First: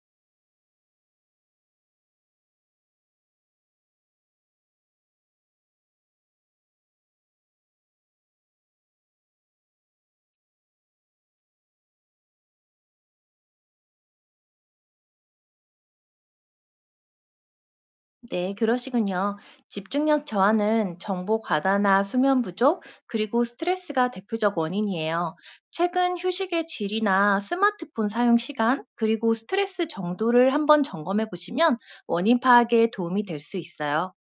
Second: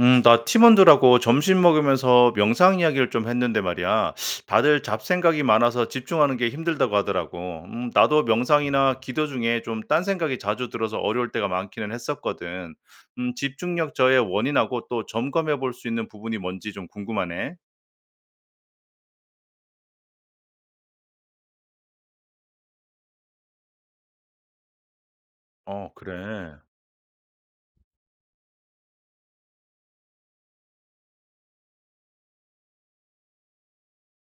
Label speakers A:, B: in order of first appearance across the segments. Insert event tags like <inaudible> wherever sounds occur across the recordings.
A: 나 팀원들하고 점심 먹으면서 명상 이야기를 좀 했는데 말이야. 다들 잡생각이 많아서 집중하는 게 힘들다고 하더라고. 나도 명상이나 기도 중에 좀 딴 생각이 자주 들어서 어려울 때가 많기는 했었거든. 집중력 저의 원인하고 또 점검해 볼 수 있는 부분이 뭔지 좀 궁금하네.
B: 네, 그러시군요. 집중력 저하는 정보 과다나 수면 부족, 그리고 스트레스가 대표적 원인이에요.
A: 어,
B: 최근
A: 그래.
B: 휴식의 질이나 스마트폰 사용 시간, 그리고 스트레스 정도를 한번 점검해 보시면 원인 파악에 도움이 될 수 있어요.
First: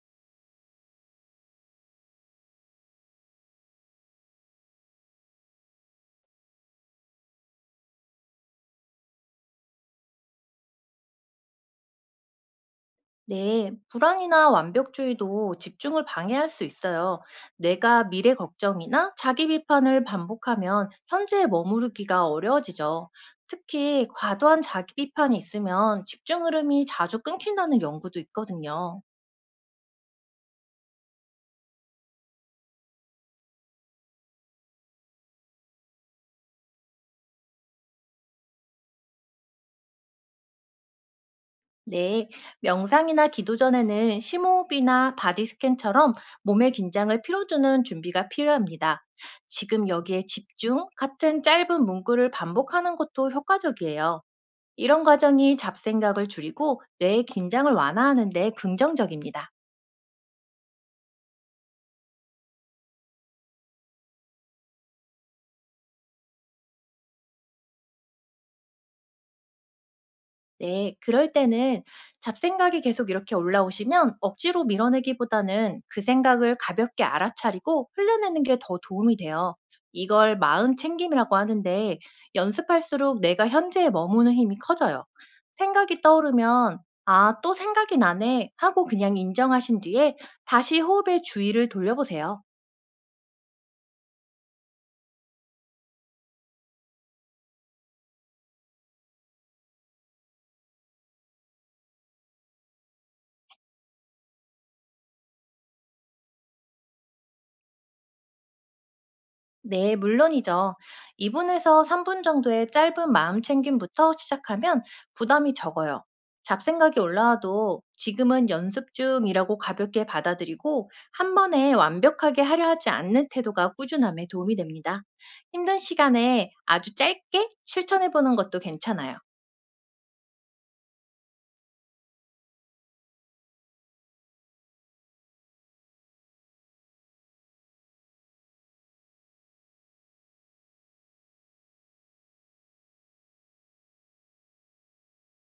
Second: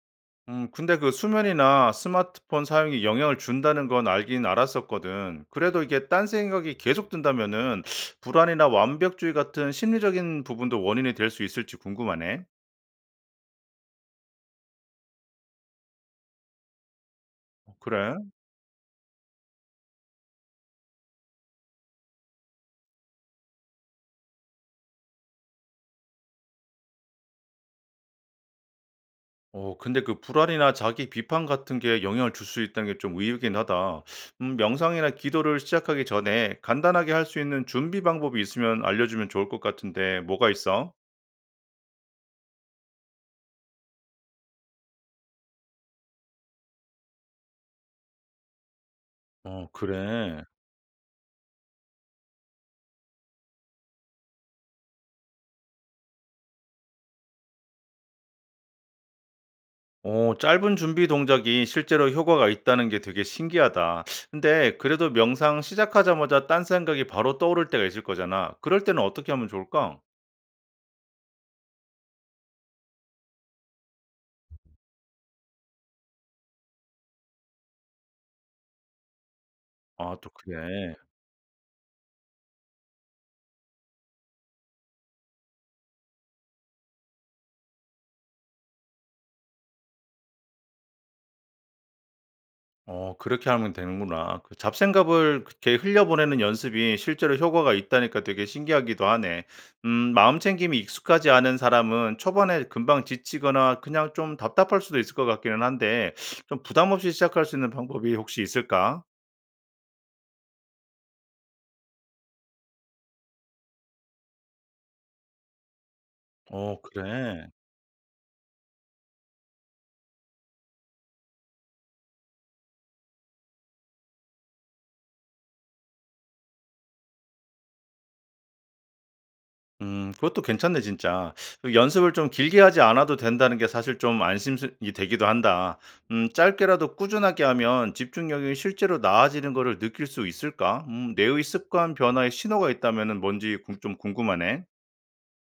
A: 근데 그 수면이나 스마트폰 사용이 영향을 준다는 건 알긴 알았었거든. 그래도 이게 딴 생각이 계속 든다면은 <sucks teeth> 불안이나 완벽주의 같은 심리적인 부분도 원인이 될 수 있을지 궁금하네.
B: 네, 불안이나 완벽주의도 집중을 방해할 수 있어요.
A: 어,
B: 내가
A: 그래?
B: 미래 걱정이나 자기 비판을 반복하면 현재에 머무르기가 어려워지죠. 특히 과도한 자기 비판이 있으면 집중 흐름이 자주 끊긴다는 연구도 있거든요.
A: 어, 근데 그 불안이나 자기 비판 같은 게 영향을 줄 수 있다는 게 좀 의외긴 하다. 명상이나 기도를 시작하기 전에 간단하게 할 수 있는 준비 방법이 있으면 알려주면 좋을 것 같은데 뭐가 있어?
B: 네, 명상이나 기도 전에는 심호흡이나 바디 스캔처럼 몸의 긴장을 풀어주는 준비가 필요합니다.
A: 어,
B: 지금 여기에
A: 그래.
B: 집중 같은 짧은 문구를 반복하는 것도 효과적이에요. 이런 과정이 잡생각을 줄이고 뇌의 긴장을 완화하는 데 긍정적입니다.
A: 오 짧은 준비 동작이 실제로 효과가 있다는 게 되게 신기하다. 근데 그래도 명상 시작하자마자 딴 생각이 바로 떠오를 때가 있을 거잖아. 그럴 때는 어떻게 하면 좋을까?
B: 네, 그럴 때는 잡생각이 계속 이렇게 올라오시면 억지로 밀어내기보다는 그 생각을 가볍게 알아차리고 흘려내는 게 더 도움이 돼요.
A: 아, 또
B: 이걸
A: 그래.
B: 마음 챙김이라고 하는데 연습할수록 내가 현재에 머무는 힘이 커져요. 생각이 떠오르면 아, 또 생각이 나네 하고 그냥 인정하신 뒤에 다시 호흡에 주의를 돌려보세요.
A: 어, 그렇게 하면 되는구나. 그 잡생각을 이렇게 흘려보내는 연습이 실제로 효과가 있다니까 되게 신기하기도 하네. 마음 챙김이 익숙하지 않은 사람은 초반에 금방 지치거나 그냥 좀 답답할 수도 있을 것 같기는 한데, 좀 부담 없이 시작할 수 있는 방법이 혹시 있을까?
B: 네, 물론이죠. 2분에서 3분 정도의 짧은 마음 챙김부터 시작하면 부담이 적어요.
A: 어,
B: 잡생각이
A: 그래.
B: 올라와도 지금은 연습 중이라고 가볍게 받아들이고 한 번에 완벽하게 하려 하지 않는 태도가 꾸준함에 도움이 됩니다. 힘든 시간에 아주 짧게 실천해 보는 것도 괜찮아요.
A: 그것도 괜찮네 진짜. 그 '연습을 좀 길게 하지 않아도 된다는 게 사실 좀 안심이 되기도 한다.' '짧게라도 꾸준하게 하면 집중력이 실제로 나아지는 거를 느낄 수 있을까?' 뇌의 습관 변화에 신호가 있다면은 뭔지 궁 좀 궁금하네.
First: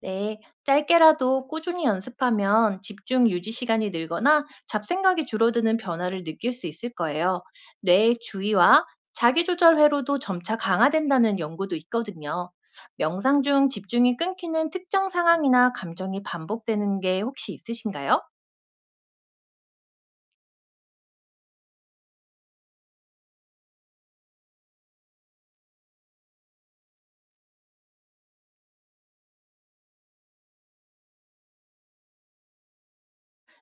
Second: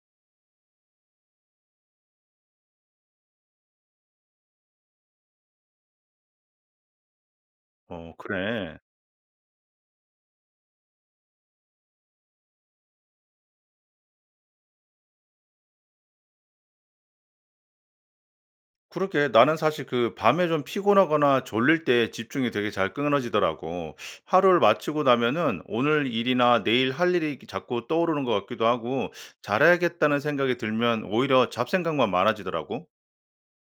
B: 네, 짧게라도 꾸준히 연습하면 집중 유지 시간이 늘거나 잡생각이 줄어드는 변화를 느낄 수 있을 거예요.
A: 어
B: 뇌의
A: 그래.
B: 주의와 자기조절 회로도 점차 강화된다는 연구도 있거든요. 명상 중 집중이 끊기는 특정 상황이나 감정이 반복되는 게 혹시 있으신가요?
A: 그러게 나는 사실 그 밤에 좀 피곤하거나 졸릴 때 집중이 되게 잘 끊어지더라고. 하루를 마치고 나면은 오늘 일이나 내일 할 일이 자꾸 떠오르는 것 같기도 하고 잘해야겠다는 생각이 들면 오히려 잡생각만 많아지더라고.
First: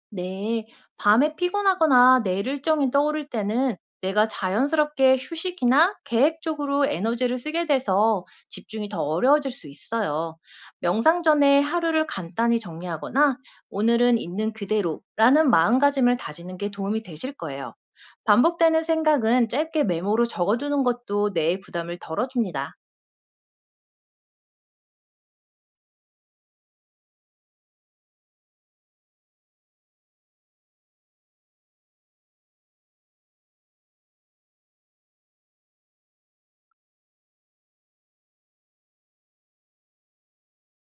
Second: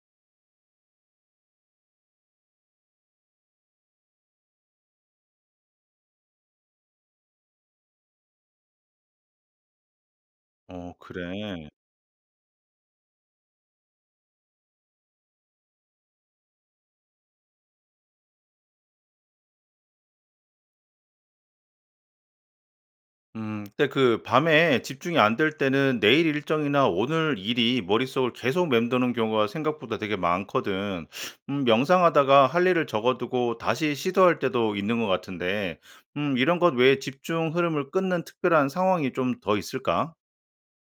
B: 네, 밤에 피곤하거나 내일 일정이 떠오를 때는 내가 자연스럽게 휴식이나 계획적으로 에너지를 쓰게 돼서 집중이 더 어려워질 수 있어요.
A: 어,
B: 명상 전에
A: 그래.
B: 하루를 간단히 정리하거나 오늘은 있는 그대로라는 마음가짐을 다지는 게 도움이 되실 거예요. 반복되는 생각은 짧게 메모로 적어두는 것도 뇌의 부담을 덜어줍니다.
A: 근데 그 밤에 집중이 안 될 때는 내일 일정이나 오늘 일이 머릿속을 계속 맴도는 경우가 생각보다 되게 많거든. 명상하다가 할 일을 적어두고 다시 시도할 때도 있는 것 같은데, 이런 것 외에 집중 흐름을 끊는 특별한 상황이 좀 더 있을까?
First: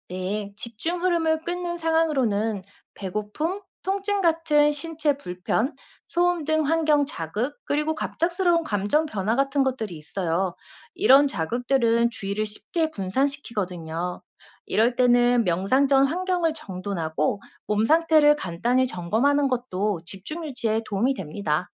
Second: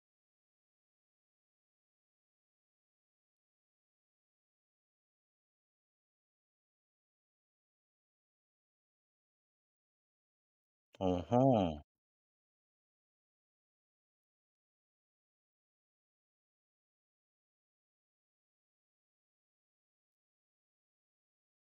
B: 네, 집중 흐름을 끊는 상황으로는 배고픔, 통증 같은 신체 불편, 소음 등 환경 자극, 그리고 갑작스러운 감정 변화 같은 것들이 있어요. 이런
A: 어허.
B: 자극들은 주의를 쉽게 분산시키거든요. 이럴 때는 명상 전 환경을 정돈하고 몸 상태를 간단히 점검하는 것도 집중 유지에 도움이 됩니다.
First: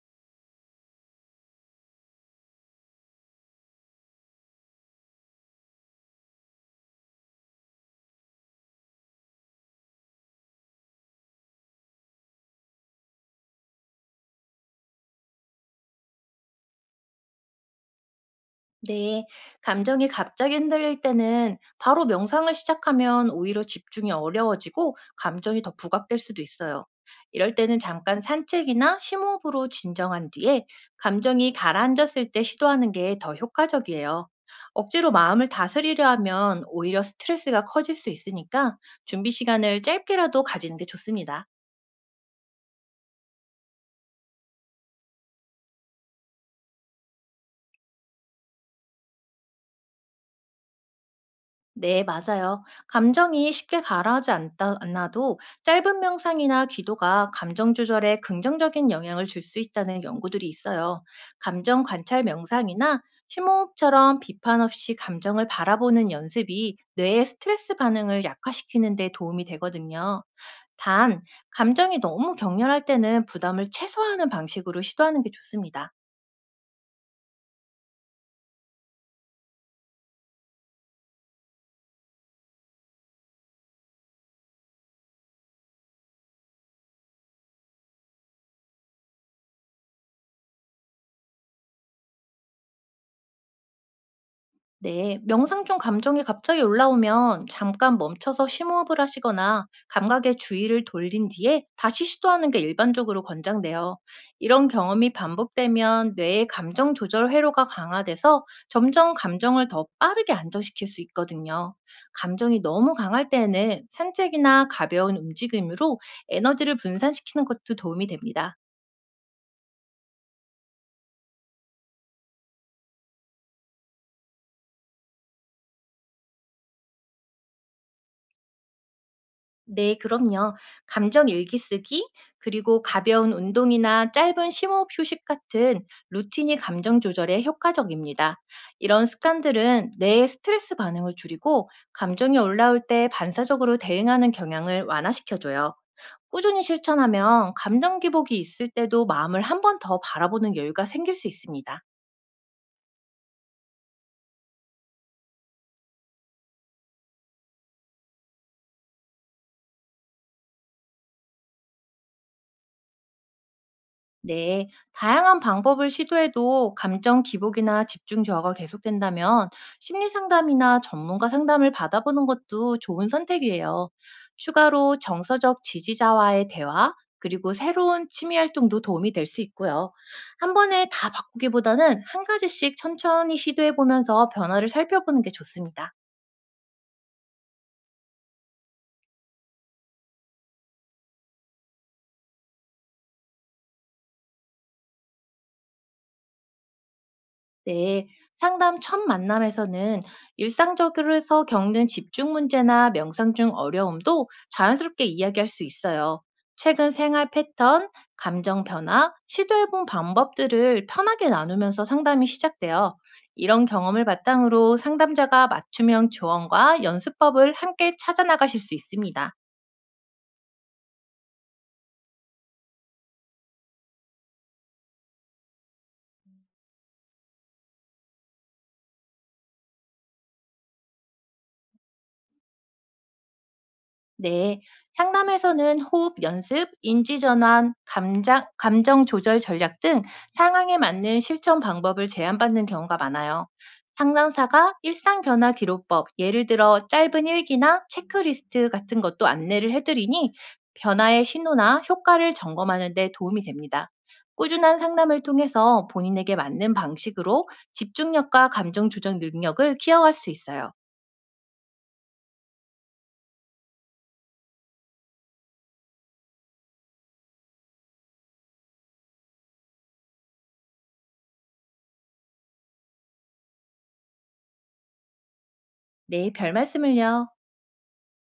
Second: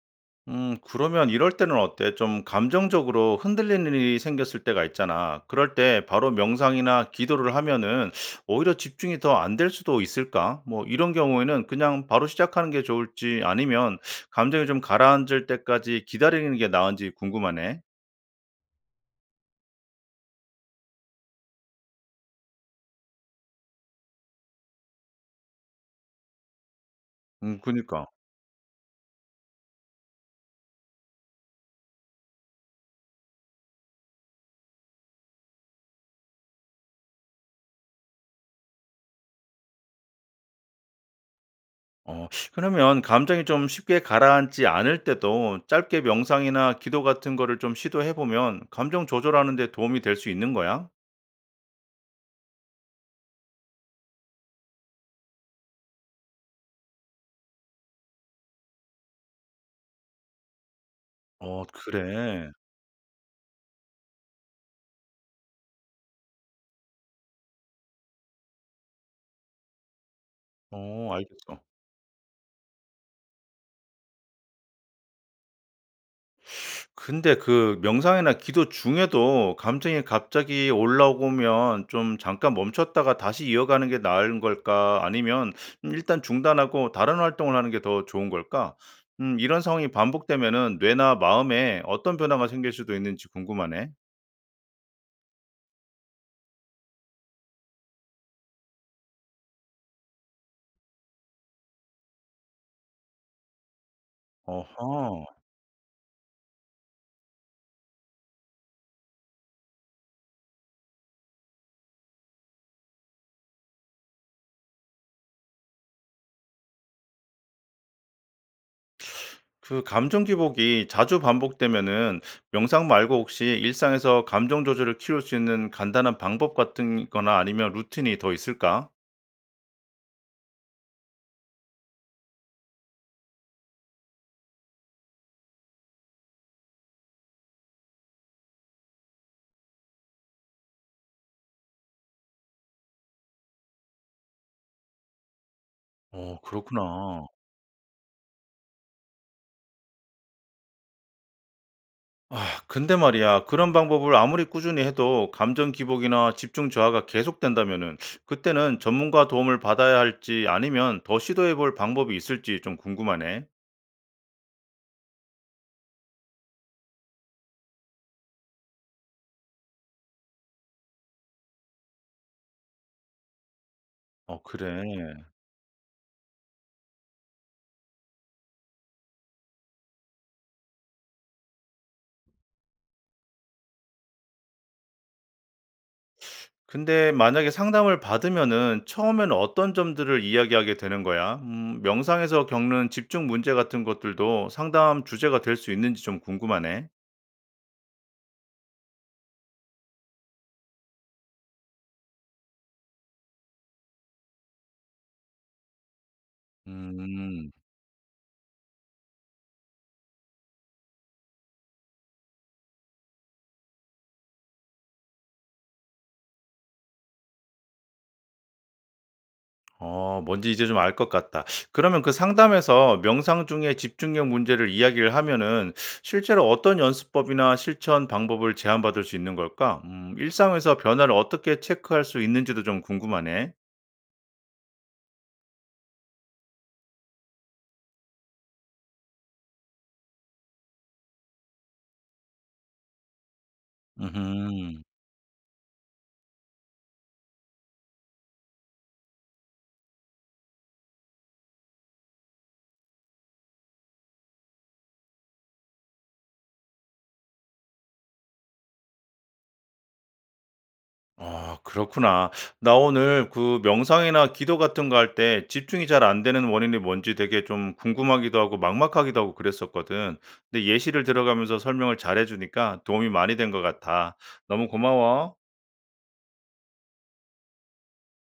A: 그러면 이럴 때는 어때? 좀 감정적으로 흔들리는 일이 생겼을 때가 있잖아. 그럴 때 바로 명상이나 기도를 하면은 오히려 집중이 더 안 될 수도 있을까? 뭐 이런 경우에는 그냥 바로 시작하는 게 좋을지 아니면 감정이 좀 가라앉을 때까지 기다리는 게 나은지 궁금하네.
B: 네, 감정이 갑자기 흔들릴 때는 바로 명상을 시작하면 오히려 집중이 어려워지고 감정이 더 부각될 수도 있어요. 이럴 때는
A: 그니까.
B: 잠깐 산책이나 심호흡으로 진정한 뒤에 감정이 가라앉았을 때 시도하는 게 더 효과적이에요. 억지로 마음을 다스리려 하면 오히려 스트레스가 커질 수 있으니까 준비 시간을 짧게라도 가지는 게 좋습니다.
A: 어 그러면 감정이 좀 쉽게 가라앉지 않을 때도 짧게 명상이나 기도 같은 거를 좀 시도해 보면 감정 조절하는 데 도움이 될 수 있는 거야?
B: 네, 맞아요. 감정이 쉽게 않아도 짧은 명상이나 기도가 감정 조절에 긍정적인 영향을 줄 수 있다는 연구들이 있어요.
A: 어
B: 감정 관찰
A: 그래.
B: 명상이나 심호흡처럼 비판 없이 감정을 바라보는 연습이 뇌의 스트레스 반응을 약화시키는 데 도움이 되거든요.
A: 어
B: 단,
A: 알겠어.
B: 감정이 너무 격렬할 때는 부담을 최소화하는 방식으로 시도하는 게 좋습니다.
A: 근데 그 명상이나 기도 중에도 감정이 갑자기 올라오면 좀 잠깐 멈췄다가 다시 이어가는 게 나은 걸까? 아니면 일단 중단하고 다른 활동을 하는 게 더 좋은 걸까? 이런 상황이 반복되면은 뇌나 마음에 어떤 변화가 생길 수도 있는지 궁금하네.
B: 네, 명상 중 감정이 갑자기 올라오면 잠깐 멈춰서 심호흡을 하시거나 감각의 주의를 돌린 뒤에 다시 시도하는 게 일반적으로 권장돼요. 이런 경험이
A: 어허.
B: 반복되면 뇌의 감정 조절 회로가 강화돼서 점점 감정을 더 빠르게 안정시킬 수 있거든요. 감정이 너무 강할 때에는 산책이나 가벼운 움직임으로 에너지를 분산시키는 것도 도움이 됩니다.
A: 그 감정 기복이 자주 반복되면은 명상 말고 혹시 일상에서 감정 조절을 키울 수 있는 간단한 방법 같은 거나 아니면 루틴이 더 있을까?
B: 네, 그럼요. 감정 일기 쓰기, 그리고 가벼운 운동이나 짧은 심호흡 휴식 같은 루틴이 감정 조절에 효과적입니다. 이런 습관들은 뇌의 스트레스 반응을 줄이고 감정이 올라올 때 반사적으로 대응하는 경향을 완화시켜줘요.
A: 어,
B: 꾸준히
A: 그렇구나.
B: 실천하면 감정 기복이 있을 때도 마음을 한 번 더 바라보는 여유가 생길 수 있습니다.
A: 아, 근데 말이야, 그런 방법을 아무리 꾸준히 해도 감정 기복이나 집중 저하가 계속된다면은 그때는 전문가 도움을 받아야 할지 아니면 더 시도해 볼 방법이 있을지 좀 궁금하네.
B: 네, 다양한 방법을 시도해도 감정 기복이나 집중 저하가 계속된다면 심리 상담이나 전문가 상담을 받아보는 것도 좋은 선택이에요.
A: 어, 그래.
B: 추가로 정서적 지지자와의 대화, 그리고 새로운 취미 활동도 도움이 될 수 있고요. 한 번에 다 바꾸기보다는 한 가지씩 천천히 시도해 보면서 변화를 살펴보는 게 좋습니다.
A: 근데 만약에 상담을 받으면은 처음에는 어떤 점들을 이야기하게 되는 거야? 명상에서 겪는 집중 문제 같은 것들도 상담 주제가 될 수 있는지 좀 궁금하네.
B: 네, 상담 첫 만남에서는 일상적으로서 겪는 집중 문제나 명상 중 어려움도 자연스럽게 이야기할 수 있어요. 최근 생활
A: 음.
B: 패턴, 감정 변화, 시도해본 방법들을 편하게 나누면서 상담이 시작돼요. 이런 경험을 바탕으로 상담자가 맞춤형 조언과 연습법을 함께 찾아나가실 수 있습니다.
A: 어 뭔지 이제 좀 알 것 같다. 그러면 그 상담에서 명상 중에 집중력 문제를 이야기를 하면은 실제로 어떤 연습법이나 실천 방법을 제안받을 수 있는 걸까? 일상에서 변화를 어떻게 체크할 수 있는지도 좀 궁금하네.
B: 네, 상담에서는 호흡 연습, 인지전환, 감정 조절 전략 등 상황에 맞는 실천 방법을 제안받는 경우가 많아요. 상담사가
A: 음
B: 일상 변화 기록법, 예를 들어 짧은 일기나 체크리스트 같은 것도 안내를 해드리니 변화의 신호나 효과를 점검하는 데 도움이 됩니다. 꾸준한 상담을 통해서 본인에게 맞는 방식으로 집중력과 감정 조절 능력을 키워갈 수 있어요.
A: 아 그렇구나. 나 오늘 그 명상이나 기도 같은 거 할 때 집중이 잘 안 되는 원인이 뭔지 되게 좀 궁금하기도 하고 막막하기도 하고 그랬었거든. 근데 예시를 들어가면서 설명을 잘해 주니까 도움이 많이 된 것 같아. 너무 고마워.
B: 네, 별 말씀을요.